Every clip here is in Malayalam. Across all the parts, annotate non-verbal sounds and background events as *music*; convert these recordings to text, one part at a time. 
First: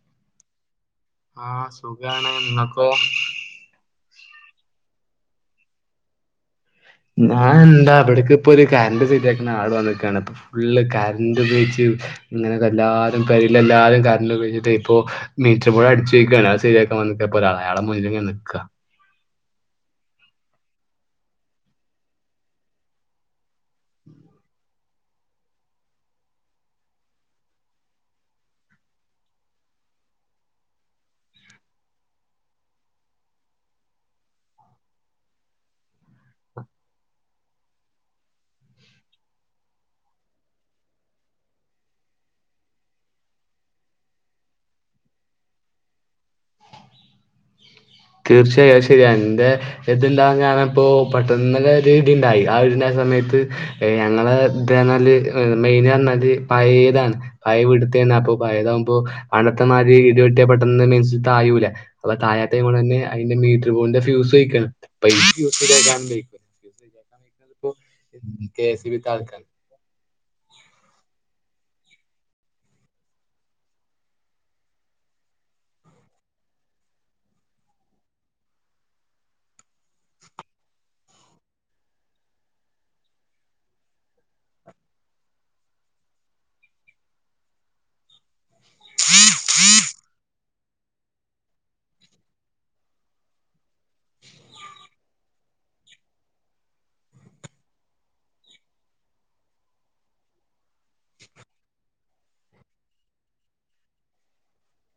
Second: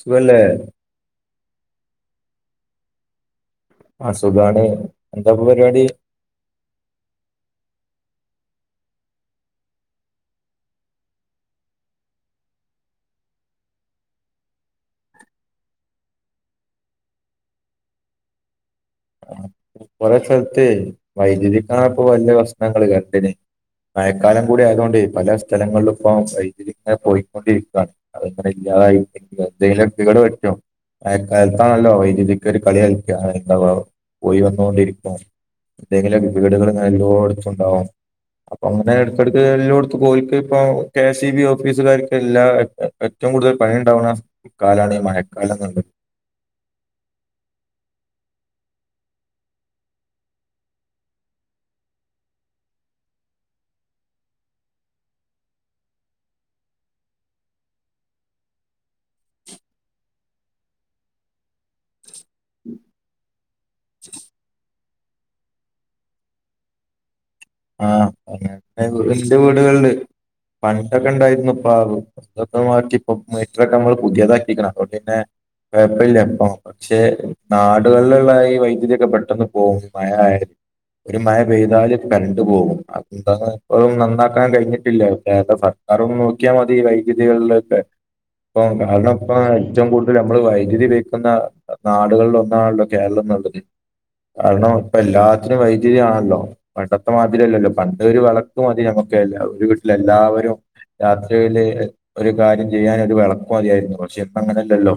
സുഖല്ലേ ആ സുഖാണ് ങ്ങക്കോ? ആ സുഖാണ് എന്താപ്പൊ പരിപാടി. ഞാൻ എന്താ ഇവിടക്ക് ഇപ്പൊ ഒരു കറണ്ട് ശരിയാക്കുന്ന ആള് വന്നക്കയാണ് പ്പം ഫുള്ള് കറണ്ട് ഉപയോഗച്ച് ഇങ്ങനെത് എല്ലാരും പെരീൽ എല്ലാരും കറണ്ട് ഉപയോഗിച്ചിട്ട് ഇപ്പോ മീറ്റർബോർഡ് അടിച്ചു പൊയ്ക്കാണ് അത് ശരിയാ *unintelligible* പ്പോ ഒരാള് അയാളെ മുന്നില് ഇങ്ങനെ നിക്ക. കൊറെ സ്ഥലത്ത് വൈദ്യുതിക്കാണിപ്പൊ വല്ല്യ പ്രശ്നങ്ങള് കരണ്ടിന് മയക്കാലം കൂടി ആയതോണ്ടേ പല സ്ഥലങ്ങളിലും ഇപ്പം വൈദ്യുതി റ ഇങ്ങനെ പോയിക്കൊണ്ടിരിക്കാണ് അതങ്ങനെല്ല. അതായിരുക്കും *unintelligible* വെട്ടും മഴ കാലത്താണല്ലോ വൈദ്യുതിക്ക് ഒരു കളി കളിച്ച *unintelligible* പോയി വന്ന് ണ്ടിരിക്ക എന്തെങ്കിലും വീടുകള് ങ്ങനെ എല്ലോടുത്തുംണ്ടാവും. അപ്പൊ അങ്ങനെ എടുക്കടുക്ക് എല്ലോട്ത്തും പോയിറ്റ് ഇപ്പോ കെ എസ് ഇ ബി ഓഫീസുകാർക്ക് എല്ലാ *unintelligible* ഏറ്റവും കൂടുതൽ പണിയുണ്ടാവുന്ന കാലാണ് ഈ മഴക്കാലംന്നത്. *inaudible* തീർച്ചയായും അ ശരിയാ ഇന്റെ ഇത്ണ്ടാണ് ഞാൻ ഇപ്പോ പെട്ടെന്ന് ഒരു ഇടിണ്ടായി ആ ഇടിന്റെ ശേഷം അ സമയത്ത് ഞങ്ങളെ ഇത് പറഞ്ഞാല് മെയിന് പറഞ്ഞാല് പയേതാണ് പയ വീട്ടിത്തെ പ്പൊ പയതാകുമ്പോ അന്നത്തെമാതിരി ഇടി വെട്ടിയ പെട്ടെന്ന് മെയിൻ സ്വിച്ച് തായൂല. അപ്പൊ തായാത്തയിമേ തന്നെ അതിന്റെ മീറ്റർ ബോഡിന്റെ ഫ്യൂസ്പോഴിക്കാണ്. *unintelligible* ആ അദെ ഇന്റെ വീടുകളല് പണ്ടൊക്കെ ഉണ്ടായിരുന്നു ഇപ്പൊ തക്കെമാറ്റി മീറ്ററൊക്കെ നമ്മൾ പുതിയതാക്കിക്ക്ണ് അപ്പോ പിന്നെ കേക്കലില്ലപ്പോ പക്ഷെ നാടുകളിലുള്ള ഈ വൈദ്യുതിയൊക്കെ പെട്ടന്ന് പോവും മഴ ആയാല്. ഒരു മഴ പെയ്താല് കരണ്ട് പോകും അപ്പോ എന്താന്ന് ഒന്ന് നന്നാക്കാൻ കഴിഞ്ഞിട്ടില്ല സർക്കാരൊന്ന് നോക്കിയാൽ മതി വൈ രീതികളിലൊക്കെ ഇപ്പൊ കാരണം ഇപ്പോ ഏറ്റവും കൂടുതൽ നമ്മള് വൈദ്യുതി ഉപയോഗിക്കുന്ന നാടുകളിൽ ഒന്നാണല്ലോ കേരളം. അദെ കാരണം ഇപ്പം എല്ലാത്തിനും വൈദ്യുതി ആണല്ലോ. പണ്ടത്തെ മാതിരില്ലല്ലോ പണ്ട് ഒര് വെളക്ക് മതി നമുക്ക് എല്ല ഒരു വീട്ടിലെ എല്ലാവരും രാത്രിയില് ഒരു കാര്യം ചെയ്യാൻ ഒരു വെളക്ക് മതിയായിരുന്നു പക്ഷേ ഇപ്പ അങ്ങനെല്ലല്ലോ.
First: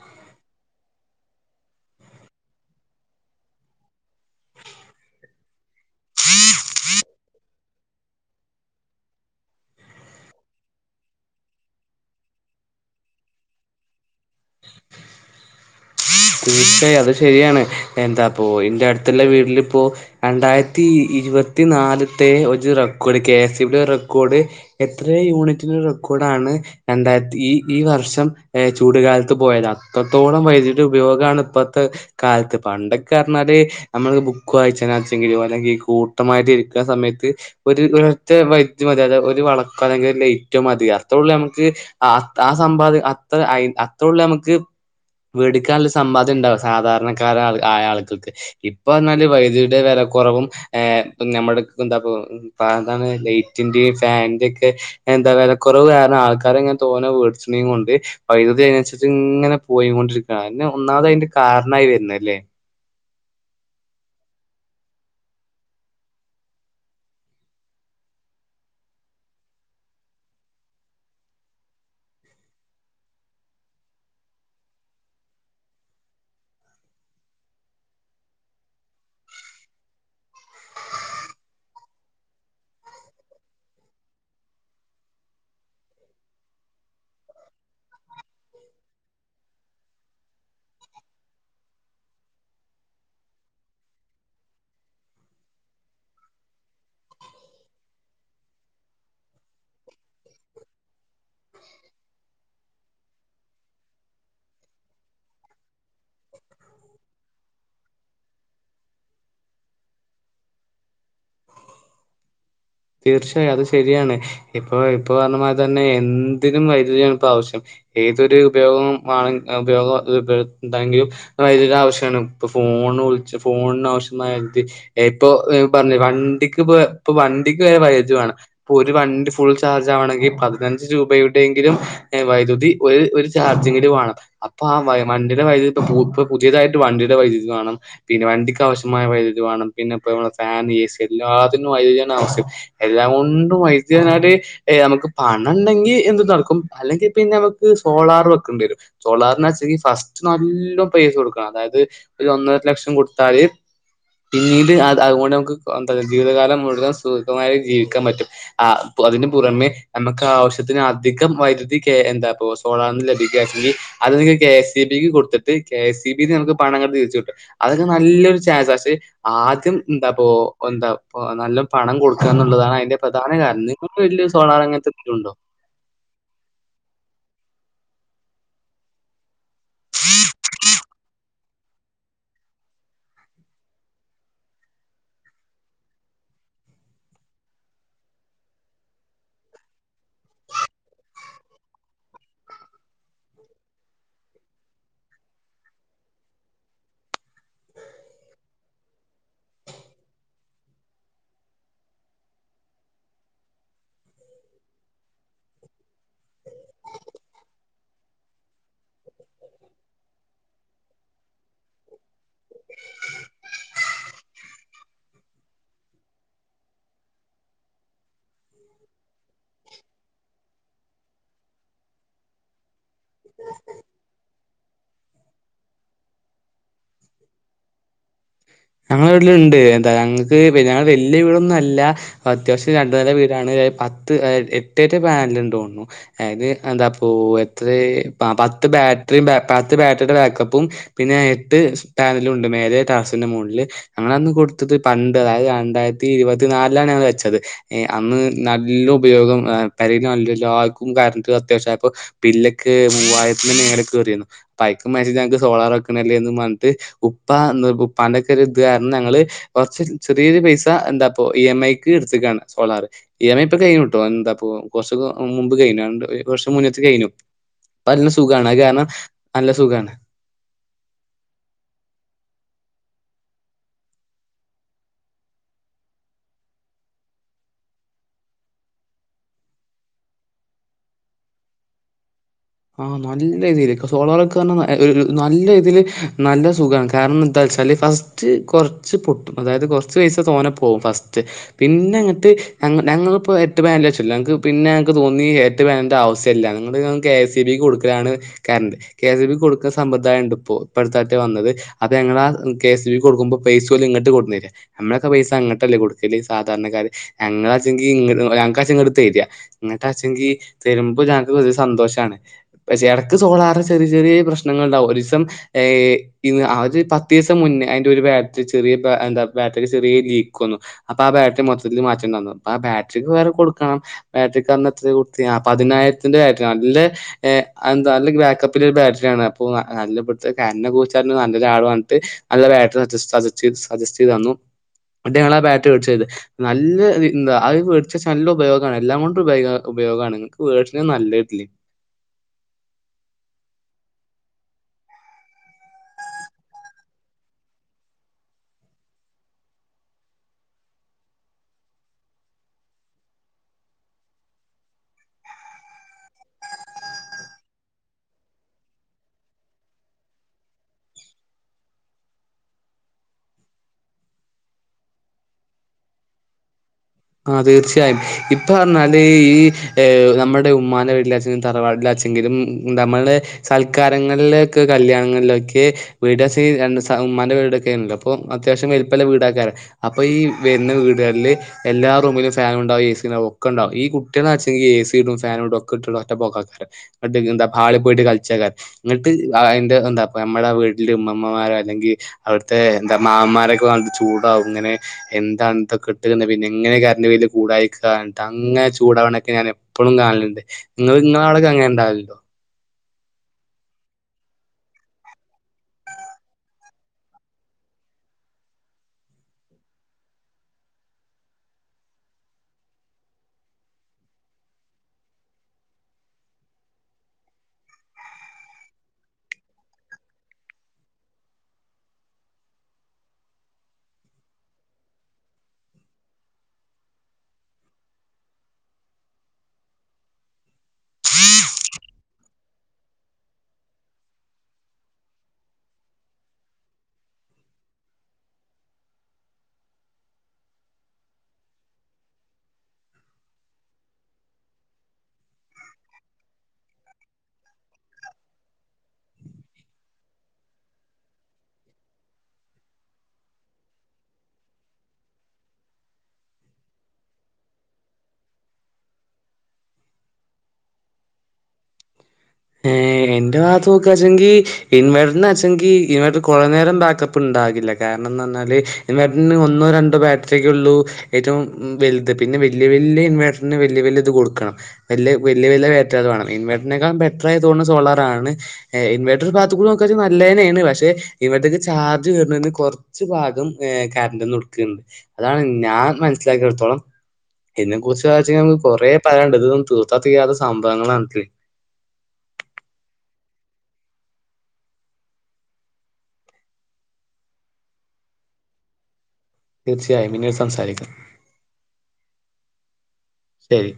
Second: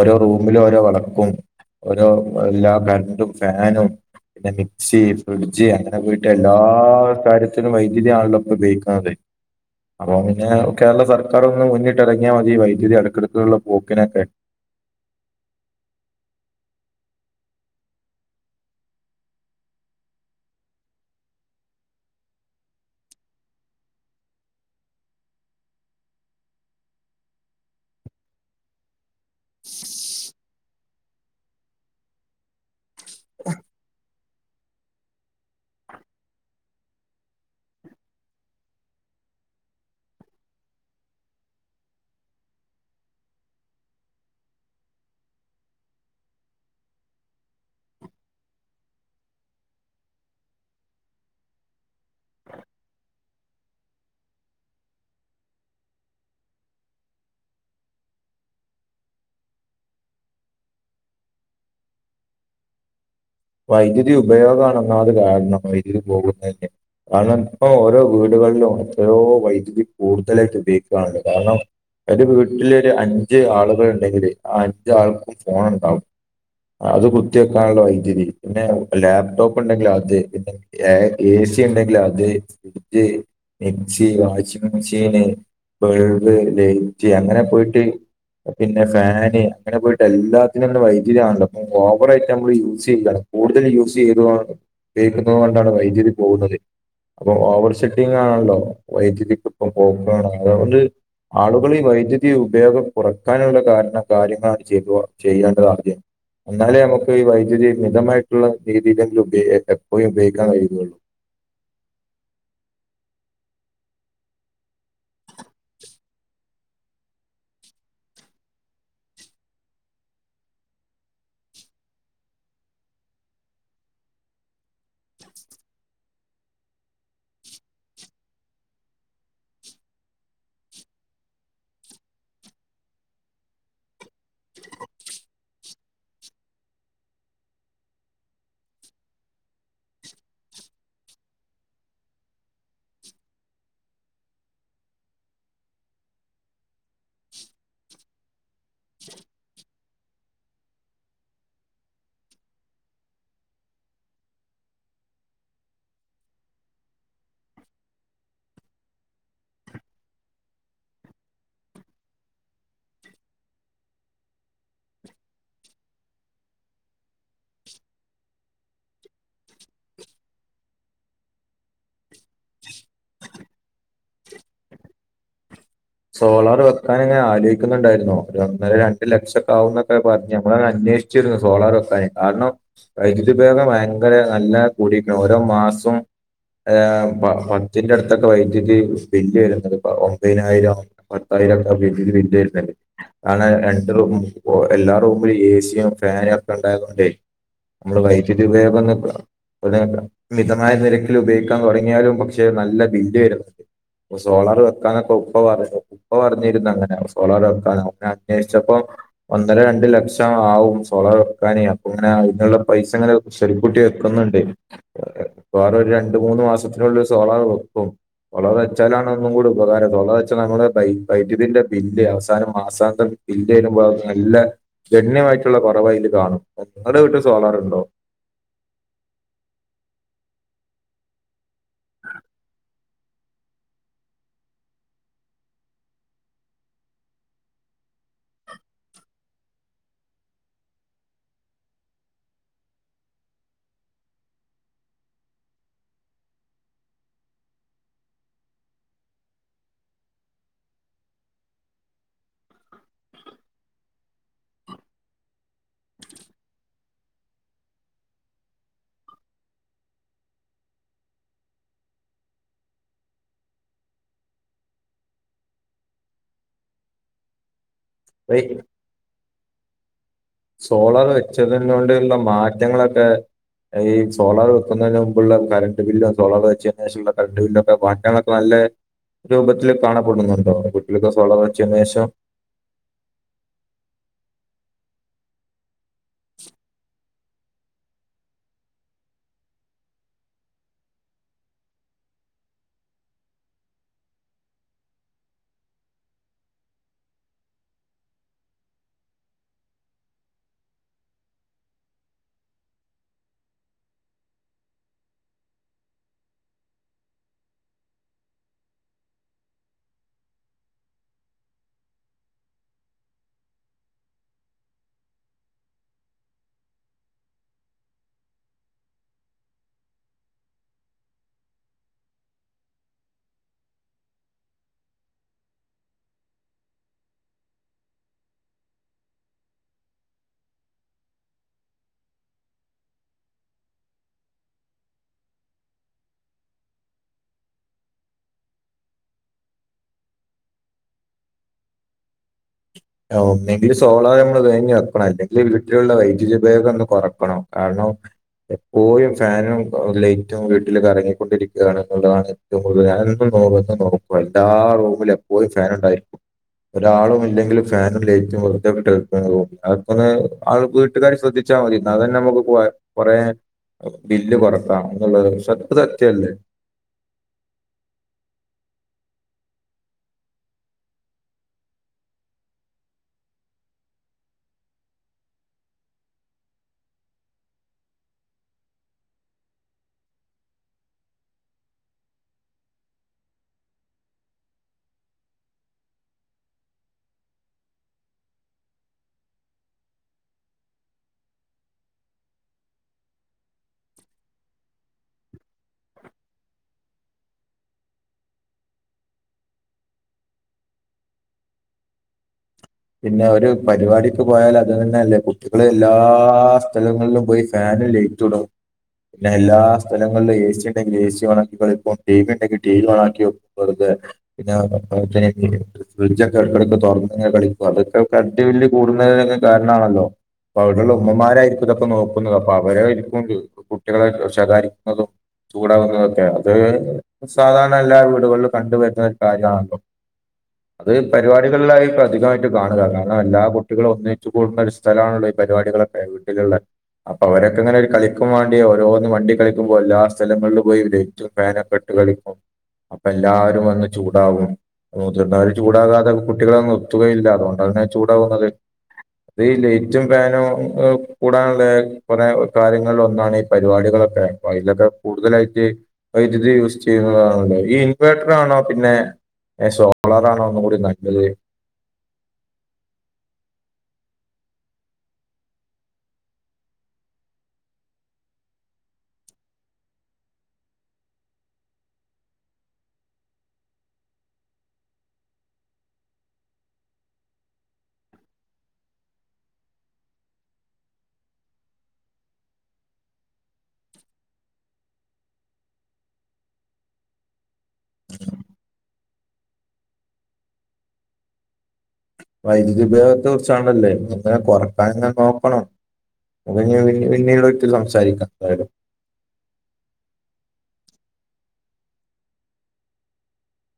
ഓരോ റൂമിലും ഓരോ വളക്കും ഓരോ എല്ലാ കറന്റും ഫാനും പിന്നെ മിക്സി, ഫ്രിഡ്ജ് അങ്ങനെ പോയിട്ട് എല്ലാ കാര്യത്തിലും വൈദ്യുതി ആണല്ലോ ഇപ്പ ഉപയോഗിക്കുന്നത്. അപ്പൊ പിന്നേ കേരള സർക്കാർ ഒന്ന് മുന്നിട്ട് എറങ്ങിയാമതി വൈദ്യുതി ഏടക്കെടുക്കുള്ള പോക്കിനൊക്കെ. *inaudible* തീർച്ചായും അത് ശരിയാണ് എന്താപ്പോ എന്റെ അടുത്തുള്ള വീട്ടിലിപ്പോ രണ്ടായിരത്തി ഇരുപത്തിനാല്ത്തെ ഒരു record K S E B യുടെ റെക്കോർഡ് എത്ര യൂണിറ്റിന്റെറെ റെക്കോ ണ് രണ്ടായിരത്തി ഈ ഈ വർഷം ചൂടുകാലത്ത് പോയത് അത്രത്തോളം വൈദ്യ തി ഉപയോഗമാണ് ഇപ്പോഴത്തെ കാലത്ത് പണ്ടൊക്കെ പറഞ്ഞാല് നമ്മൾ ബുക്ക് വായിച്ചാനച്ചെങ്കിലും ഒലെകി കൂട്ടമായിട്ട് ഇരിക്കുന്ന സമയത്ത് ഒരു ഒറ്റ വൈദ്യ മതി അത ഒരു വളക്കോ അല്ലെങ്കിൽ ലൈറ്റോ മതി തി അത്രള്ളു നമക്ക് ആഹ് ത് ആഹ് സമ്പാദം അത്ര അയ് അത്രള്ളു നമക്ക് വീടിക്കാൻള്ള സമ്പാദ്യ ഉണ്ടാവും സാധാരണക്കാര ആൾ ആയ ആൾകൊക്കെ ഇപ്പ അർഞ്ഞാല് വൈദ്യയുടെ വില കുറവ് പ്പം ഏ നമ്മൾക്ക് എന്താപ്പോ ഇപ്പ എന്താണ് ലൈറ്റിന്റെയും ഫാനിന്റിം ഒക്കെ എന്താ വിലക്കുറവ് കാരണം ആൾക്കാർ ഇങ്ങനെ തോന്ന വേടിച്ചണ കൊണ്ട് വൈദ്യുതി അനുസരിച്ച് ഇങ്ങനെ പോയി കൊണ്ടിരിക്ക അഅന്നെ ഒന്നാമത് അയിന്റെ കാര്ണായി വര്ന്ന ല്ലേ വൈദ്യുതി ഉപയോഗം അണങ്ങാത് കാരണം വൈദ്യുതി പോകുന്നന്നെ കാരണം ഇപ്പ ഓരോ വീടുകളിലും എത്രയോ വൈദ്യുതി കൂടുതലായിട്ട് ഉപയോഗിക്കുകുണ്ട് കാരണം ഒരു വീട്ടില ഒരു അഞ്ച് ആളുകൾ ഉണ്ടെങ്കില് ആ അഞ്ച ആൾക്കും ഫോണ് ഉണ്ടാവും അത് കുത്തിവെക്കാനുള്ള വൈദ്യുതി പിന്നെ ലാപ്ടോപ്പ് ഉണ്ടെങ്കിലത് പിന്നെ ഏ ഏസി ഉണ്ടെങ്കിലത് ഏ എംസി വാഷിംഗ് മിഷീന് വേൾവ് ലേജി അങ്ങനെ പോയിട്ട് പിന്നെ ഫാന് അങ്ങനെ പോയിട്ട് എല്ലാത്തിനും ഇങ്ങനെ വൈദ്യുതി വാണ്ടെ അപ്പൊ ഓവറായിട്ട് നമ്മള് യൂസ് ചെയ്യണം കൂടുതൽ യൂസ് ചെയ്ത കേ അപ്പൊ ഓവർ ചെക്കിങ് ആണല്ലോ വൈദ്യുതിക്ക് ഇപ്പം *unintelligible* ആളുകളീ വൈദ്യുതി ഉപയോഗം കുറക്കാനുള്ള കാരണ കാര്യങ്ങളാണ് ചെയ്തു വ ചെയ്യേണ്ടത് ആദ്യം എന്നാലേ നമുക്ക് ഈ വൈദ്യുതി മിതമായിട്ട രീതിയിലെങ്കിൽ ഉ എപ്പോഴും ഉപയഗം കഴുകയുള്ളൂ തീർച്ചയായും അത് ശരിയാണ് ഇപ്പൊ ഇപ്പൊ പറഞ്ഞ മാതി തന്നെ എന്തിനും വൈദ്യുതിയാണ് ഇപ്പോ ആവശ്യം ഏതൊരു ഉപയോഗം ഉപയോഗം ഉണ്ടെങ്കിലും വ ആവശ്യമാണ് ഇ ഫോൺ ഒന്ന് വിളിച്ച ഫോണ്ണാവശ്യമായ *unintelligible* ഇപ്പൊ പറഞ്ഞി വണ്ടിക്ക് ഇപ്പൊ ഇപ്പൊ വ വരെ വൈാണ് ഇൊ ഒരു വണ്ടി ഫുൾ ചാർജ് ആണെങ്കിൽ പതിനഞ്ച് രൂപയുടെെങ്കിലും ദ്യുതി ഒര് ഒര് ചാർജെങ്കിലും വാണം അപ്പൊ ആ വഴ വണ്ടിയുടെ വൈദ്യുതി ഇപ്പൊ പു ഇപ്പൊ പുതിയതായിട്ട് വണ്ടിയുടെ വൈദ്യുതി വാണം പിന്നെ വണ്ടിക്ക് ആവശ്യമായ വൈദ്യുതി വാണം പിന്നെപ്പോ നമ്മളെ ഫാൻ ഏ സി എല്ലാത്തിനും വൈദ്യുതി ആണ് ആവിശ്യം എല്ലാം കൊണ്ടും വൈദ്യുത നാട് ഏ നമുക്ക് പണണ്ടെങ്കിൽ എന്തും നടക്കും അല്ലെങ്കിൽ പിന്നെ സോളാർ വെക്കേണ്ടി വരും സോളാറി വെച്ച ഫസ്റ്റ് നല്ല പൈസ കൊടുക്കണം അതായത് ഒന്നര ലക്ഷം കൊടുത്താൽ പിന്നീട് അതുകൊണ്ട് നമുക്ക് എന്താ ജീവിതകാലം മുഴുവൻ സുമായി ജീവിക്കാൻ പറ്റും ആ അതിനന് പുറമെ നമുക്ക് ആവശ്യത്തിന് അധികം വൈദ്യുതി എന്താ പ്പൊ സോളാർന്ന് ലഭിക്കാങ്കിൽ അത് നിങ്ങക്ക് കെ എസ് സി ബിക്ക് കൊടുത്തിട്ട് കെ എസ് സി ബി ന്ന് നമുക്ക് പണം ഇങ്ങണ്ട് തി അതക്കെ നല്ലൊരു ചാസാസി ആദ്യം ന്താ പ്പോഎന്താ പ്പോ നല്ലം പണം കൊടുക്കാന്നുള്ളതാണ് അയിന്റെ പ്രധാന കാരണം നിങ്ങൾക്ക് വല്യ സോളാർ അങ്ങൻത്തെ എന്തേലുംഉണ്ടോ സോളാറ് വെക്കാന് അങ്ങനെ ആലോയിക്കുന്നുണ്ടായിരുന്നോ ഒരു ഒന്നര രണ്ട് ലക്ഷം ആാവന്നൊക്കെ പറഞ്ഞ് നമ്മള അന്വേഷിച്ചിരുന്നു സോളാർ വക്ക കാരണം വൈദ്യുതിപേോഗം ഭയങ്കര നല്ല കൂടിയിരിക്കുന്നു ഓരോ മാസം ഏം പ പത്തിന്റെ അടുത്തൊക്കെ വൈദ്യുതി സ് ബില്ല് വരുന്നത് പ ഒമ്പയിനായിരം പത്തായിരം ഉണ്ടാവും *unintelligible* അങ്ങനെ രണ്ട്റ എല്ലാ റൂമിലും എ സിയും ഫാനും ഒക്കെ ഉണ്ടായത് കൊണ്ട നമ്മള് വൈറ്റിട്ട വേന്ന *unintelligible* മിതമായ നിരക്കില് ഉപയോഗിക്കാൻ തൊടങ്ങിയാലും പക്ഷെ നല്ല ബില്ല് വരും സോളാറ് വെക്കാനൊക്കെ ഉപ്പ പറ ഇപ്പ പറഞ്ഞിരുന്നു അങ്ങനെ സോളാർ വക്കാൻ അങ്ങനെ അന്വേഷിച്ചപ്പോ ഒന്നര രണ്ട് ലക്ഷം ആവും സോളാർ വക്കാനെ ഉ *inaudible* വേറ ഒരു രണ്ട മൂന്ന് മാസത്തിനുള്ളരു സോളാർ വെക്കും തൊള വച്ചാലാണ് ഒന്നും കൂടി ഉപകാരം തൊള വച്ചാൽ നമ്മുടെ വൈദ്യുതിന്റെ ബില്ല് അവസാനം മാസാന്തം ബില്ല് വരുമ്പോൾ നല്ല ഗണ്യമായിട്ടുള്ള *unintelligible* കാണും നിങ്ങൾടെ വീട്ടില് സോളാറുണ്ടോ *inaudible* ഞങ്ങളെ വീട്ടില് ഉണ്ട് എന്താ ഞങ്ങക്ക് ഞങ്ങ വല്യ വീടൊന്നും അല്ല അത്യാവശ്യം രണ്ട് നെല വീടാണ് പത്ത് എട്ടേറ്റ് പാനല് ഉണ്ടെന്നു തോന്നുന്നു അത് എന്താപ്പോ എത്ര പത്ത പത്ത് ബാറ്ററിയും പത്ത് ബാറ്ററിയുടെ ബാക്കപ്പും പിന്നെ എട്ട് പാനലും ഉണ്ട് മേലെ ടെറസിന്റെ മൊ ളില് ഞങ്ങൾ അന്ന് കൊടുത്തത് പണ്ട് രണ്ടായിരത്തി ഇരുപത്തി നാലിൽ ആണ് ഞങ്ങള് വെച്ചത് അന്ന് നല്ല ഉപയോഗം പെരെ നല്ല എല്ലാർക്കും കറണ്ട് അത്യാവശ്യമായപ്പോ ബില്ലക്കെ മൂവായിരത്തി മേളിൽ കേറിയിരുന്നു അയിക്ക് *unintelligible* ഞങ്ങക്ക് സോളാറ് വെക്കുന്നതല്ലേന്ന് പറഞ്ഞിട്ട് ഉപ്പ അന്ന് ഉപ്പാന്റെ *unintelligible* ഞങ്ങള് കൊറച്ച് ചെറിയൊരു പൈസ എന്താപ്പോ ഇ എം ഐ ക്ക് എടുത്തേക്കാണ് സോളാറ് ഇഎംഐ ഇപ്പൊ കഴിയുട്ടോ എന്താ ഇപ്പോ കൊറച്ച് മുമ്പ് കഴിഞ്ഞുണ്ട് ഒരു വർഷം മുന്നേത്ത് കഴിഞ്ഞു ഇപ്പം നല്ല അപ്പൊ സുഖാണ് അത് കാരണം നല്ല സുഖാണ് സോളാറ് വെച്ചതിനെകൊണ്ടുള്ള മാറ്റങ്ങളൊക്കെ ഈ സോളാറ് വെക്കുന്നതിന് മുമ്പുള്ള കറണ്ട് ബില്ലോ സോളാർ വെച്ചതിന്ശേഷമുള്ള കറണ്ട് ബില്ലൊക്കെ മാറ്റങ്ങളൊക്കെ നല്ല രൂപത്തില് കാണപ്പെടുന്നുണ്ടോ വീട്ടില് സോളാറ് വെച്ചതിനുശേഷം ആ നല്ല രീതിയിക്ക് സോളാറ് വെക്കുവാന്നു പറഞ്ഞാ ഒരു നല്ല രീതിയില് നല്ല സുഖാണ് കാരണം എന്താവെ വച്ചാല് ഫസ്റ്റ് കൊറച്ച് പൊട്ടും അതായത് കൊറച്ച് പൈസ തോന്നെ പോകും ഫസ്റ്റ് പിന്നെ അങ്ങോട്ട് ഞങ്ങ ഞങ്ങളിപ്പോ എട്ട്പാനല് വെച്ചല്ലോ ഞങ്ങക്ക് പിന്നെ ഞങ്ങക്ക്തോന്നി എട്ടുപാനലിന്റെ ആവശ്യമില്ലാന്ന് ഞങ്ങള് കെ എസ് സി ബി കൊടുക്കാണ് current K S C B കൊടുക്കുന്ന സമ്പ്രദായം ഉണ്ട് ഇപ്പോ ഇപ്പഴത്തേയക്കാ വന്നത് അത് ഞങ്ങള് ആ കെ എസ് ബി കൊടുക്കുമ്പോ പൈസ പോലും ഇങ്ങോട്ട് കൊണ്ടുന്നുതരുവാ നമ്മളൊക്കെ പൈസ അങ്ങട്ടല്ലേ കൊടുക്കല് സാധാരണക്കാര് അങ്ങ നിങ്ങള് അടച്ചെങ്കിൽ ങ്ങ ആ കാശ് ഇങ്ങടുത്തു തര ങ്ങട്ടാശെങ്കി തരുമ്പോ ഞങ്ങക്ക് വലിയ സന്തോഷണ് പക്ഷെ എടക്ക് സോളാറ് ചെറിയ ചെറിയ പ്രശ്നങ്ങൾ ണ്ടാവും ഒരീസം ഏഹ് ഇന്ന് ആ ഒരു പത്തീ സം മുന്നേ അയ്ന്റെ ഒരു ബാറ്ററി ചെറിയ ബാ എന്താ ബാറ്ററി ചെറിയ ലീക്ക് വന്നു അപ്പോ ആ ബാറ്ററി മൊത്തത്തില് മാറ്റേണ്ടവന്നു ന്നു ആഹ് ബാറ്ററിക്ക് വേറെ കൊടുക്കണം ബാറ്ററിക്ക് അന്ന് എത്രയാ കൊടുത്തേ ആഹ് പതിനായിരത്തിന്റെ ബാറ്ററി നല്ല ഏഹ് അതെന്താ അതിലെ ബാക്കപ്പിലെ ഒരു ബാറ്ററിയ ആണ് അപ്പോ *unintelligible* നല്ല കോസ്റ്റാണ് നല്ല ലാഭമാണ്പറഞ്ഞിട്ട് നല്ല ബാറ്ററി സജസ്റ്റ് ചെയ്ത് സജസ്റ്റ് ചെയ്ത് തന്നു എന്നിട്ടാ ഞങ്ങൾ ആ ബാറ്ററി മേടിച്ചത് നല്ല എന്താ അഹ് മേടിച്ച് വെച്ചാ നല്ല ഉപയോഗണ് എല്ലാം കൊണ്ടും ഉപയോഗം ഉപയോഗമാണ് നിങ്ങക്ക് മേടിച്ചന്ന നല്ലതാതില് ഓ ഒന്നെങ്കിൽ സോളോർ നമ്മള് വാങ്ങിവെക്കണം അല്ലെങ്കിൽ വീട്ടിലുള്ള വൈദ്യുതി ഉപയോഗം ഒന്ന് കുറക്കണം കാരണം എപ്പോഴും ഫാനും ലൈറ്റും വീട്ടില് ക റങ്ങിക്കൊണ്ടിരിക്കുകയാണ് എന്നുള്ളതാണ് ഏറ്റവും കൂടുതല് ഞാൻ പോകുമ്പോ ഒന്ന് നോക്കും എല്ലാ റൂമിലും എപ്പോഴും ഫാൻ ഉണ്ടായിരിക്കും ഒരാളും ഇല്ലെങ്കിലും ഫാനും ലൈറ്റ് ഒക്കെ വിട്ട് അങ്ങ് പോകും അവർക്കൊന്ന്‌ അവരുടെ വീട്ടുകാര് ശ്രദ്ധിച്ചാൽ മതി ന്നാ തന്നെ നമുക്ക് കൊറെ ബില്ല് കൊറക്കാം എന്നുള്ളത് സത്യത്തിൽ സത്യമല്ലേ ആ തീർച്ചയായും ഇപ്പോ പറഞ്ഞാല് ഈ നമ്മടെ ഉമ്മാന്റെ വീട്ടില് വെച്ച് ശേഷം തറവാടിലാ ച്ചങ്കിലും നമ്മടെ സൽക്കാരങ്ങളിലെക്കെ കല്യാണങ്ങളിലൊക്കെ വീഡിയോ ചെയ്ന്ന സ ഉമ്മാന്റെ വീടൊക്കെല്ലോ അപ്പോ അത്യാവശ്യം വലുപ്പമുള്ള വീടാക്കറ അപ്പോ ഈ വരുന്ന വീടുകളില് എല്ലാ റൂമിലും ഫാൻ ഉണ്ടവും എ സി ഉണ്ടാവും ഒക്കെയുണ്ടാവും ഈ കുട്ടിളാ വച്ചെങ്കിൽ എ സി ഇടും ഫാൻ ഇടും ഒക്കെ ഇട്ടിട്ട് ഒറ്റ പോക്കാ എന്നട്ട് എന്താ ഹാളിൽ പോയിട്ട് കളിച്ചേക്കാർ എന്നിട്ട് അതിന്റെ എന്താ നമ്മടെ വീട്ടില് ഉമ്മുമ്മമാര് അല്ലെങ്കിൽ അവിടുത്തെ എന്താ മാമ്മമാരൊക്കെ വന്നിട്ട് ചൂടാവും ഇങ്ങനെ എന്താണ് ഇതൊക്കെ ഇട്ടിരുന്നത് പിന്നെ അങ്ങനെ കറണ്ട് ബില്ല് കൂടായിക്കാ ണ്ടാ അങ്ങനെ ചൂടവണൊക്കെ ഞാൻ എപ്പഴും കാണണുണ്ട് നിങ്ങള് നിങ്ങളടെവിടെയൊക്കെ അങ്ങനെ ഉണ്ടാവുല്ലില്ലോ പിന്നെ ഒരു പരിപാടിക്ക് പോയാൽ അത് തന്നെ അല്ലേ കുട്ടികള് എല്ലാ സ്ഥലങ്ങളിലും പോയി ഫാൻ ഫാനും ലൈറ്റും ഇടും പിന്നെ എല്ലാ സ്ഥലങ്ങളിലും എ സി ഉണ്ടെങ്കിൽ എ സി ഓണക്കികളിക്കും ടി വി ഉണ്ടെങ്കിൽ ടി വി ഓണാക്കിവെക്കും വെറുതെ പിന്നെ *unintelligible* ഫ്രിഡ്ജ് ഒക്കെ ഇടയ്ക്കിടയ്ക്ക് തുറന്ന് ഇങ്ങനെ കളിക്കും അപ്പോ അതൊക്കെ കരണ്ട് ബില്ല് കൂടുന്നതിനെക്കെ കാരണമാണല്ലോ അപ്പ അവിടെയുള്ള ഉമ്മമാരായിരിക്കും ഇതൊക്കെ നോക്കുന്നത് അപ്പോ അവരായി രിക്കും കുട്ടികളെ ശകാരിക്കുന്നതും ചൂടാവുന്നതൊക്കെ അത് സാധാരണ എല്ലാ വീടുകളിലും കണ്ടു വരുന്ന ഒരു കാര്യമാണല്ലോ അത് പരിപാടികളിലായിട്ട് അധികമായി ട്ടു കാണുക കാരണം എല്ലാ കുട്ടികളും ഒന്നിച്ചു കൂടുന്ന ഒരു സ്ഥലമാണല്ലോ ഈ പരിപാടികളെ ക്കെ വീട്ടിലുള്ള അപ്പോ അവരെക്കെ ഇങ്ങനെ ഒരു കളിക്കും വേണ്ടി ഓരോന്ന് വണ്ടി കളിക്കുമ്പോ എല്ലാ സ്ഥലങ്ങളിലും പോയി ലൈറ്റും ഫാനും ഒക്കെ ഇട്ട് കളിക്കും അപ്പോ എല്ലാരും വന്ന് ചൂടാവും മുതിർന്നവര് ചൂടാകാതെ കുട്ടികളൊന്നും നിർത്തുകയില്ല അതുകൊണ്ടന്നെ ചൂടാവുന്നത് അത് ഈ ലൈറ്റും ഫാനും കൂടാനുള്ള കുറെ കാര്യങ്ങളിൽ ഒന്നാണ് ഈ പരിപാടികൾ ഒക്കെ അ അതിലൊക്കെ കൂടുതലായിട്ട് വൈദ്യുതി യൂസ് ചെയ്യുന്നതാണല്ലോ ഈ ഇൻവെട്ടർ ആണോ പിന്നെ ഏഹ് സോളാറാണോ ഒന്നുകൂടി നല്ലത് ഏഹ് എന്റെ ഭാഗം നോക്കാച്ചെങ്കി ഇൻവേർട്ടർന്ന്ച്ചെങ്കിൽ ഇൻവേർട്ടർ കുറെ നേരം ബാക്കപ്പ് ഉണ്ട് കാരണംന്ന് പറഞ്ഞാല് ഒന്നോ രണ്ടോ ബാറ്ററിയൊക്കെ ഉള്ളൂ ഏറ്റവും വലുത് പിന്നെ വലിയ വലിയ ഇൻവർട്ടറിന് വല്യ വല്യ ഇത് കൊടുക്കണം വല്യ വലിയ ഇൻവെട്ടർ വേണം ഇവർട്ടറിനെക്കാളും ബെറ്റർ ഇൻവട്ടർ ആയോണ്ട് സോളാറാണ് ഇൻവർട്ടർ ഭാഗത്ത് നിന്ന് നോക്കുമ്പോൾ നല്ല തന്നയാണ് പക്ഷെ ഇൻവട്ടർ ചാർജ് തിന് കുറച്ച് ഭാഗം കറണ്ട് ന്ന് എടുക്കയുള്ളു അതാണ് ഞാൻ മനസ്സിലാക്കിയടുത്തോളം ഇതിനെ കുറിച്ച് വച്ച നമുക്ക് കുറേ പറയാനുണ്ട് ഇതൊന്നും തീർത്താ തീരാത്ത സംഭവങ്ങളാണേ വൈദ്യുതി ഉപയോഗത്തെ കുറിച്ചാണല്ലേ ഇങ്ങനെ കൊറക്കാനങ്ങന നോക്കണം അത് പിന്നീട് ഒരിക്കൽ സംസാരിക്കാം എന്താലും തീർച്ചയായും പിന്നീട് സംസാരിക്കാം ശരി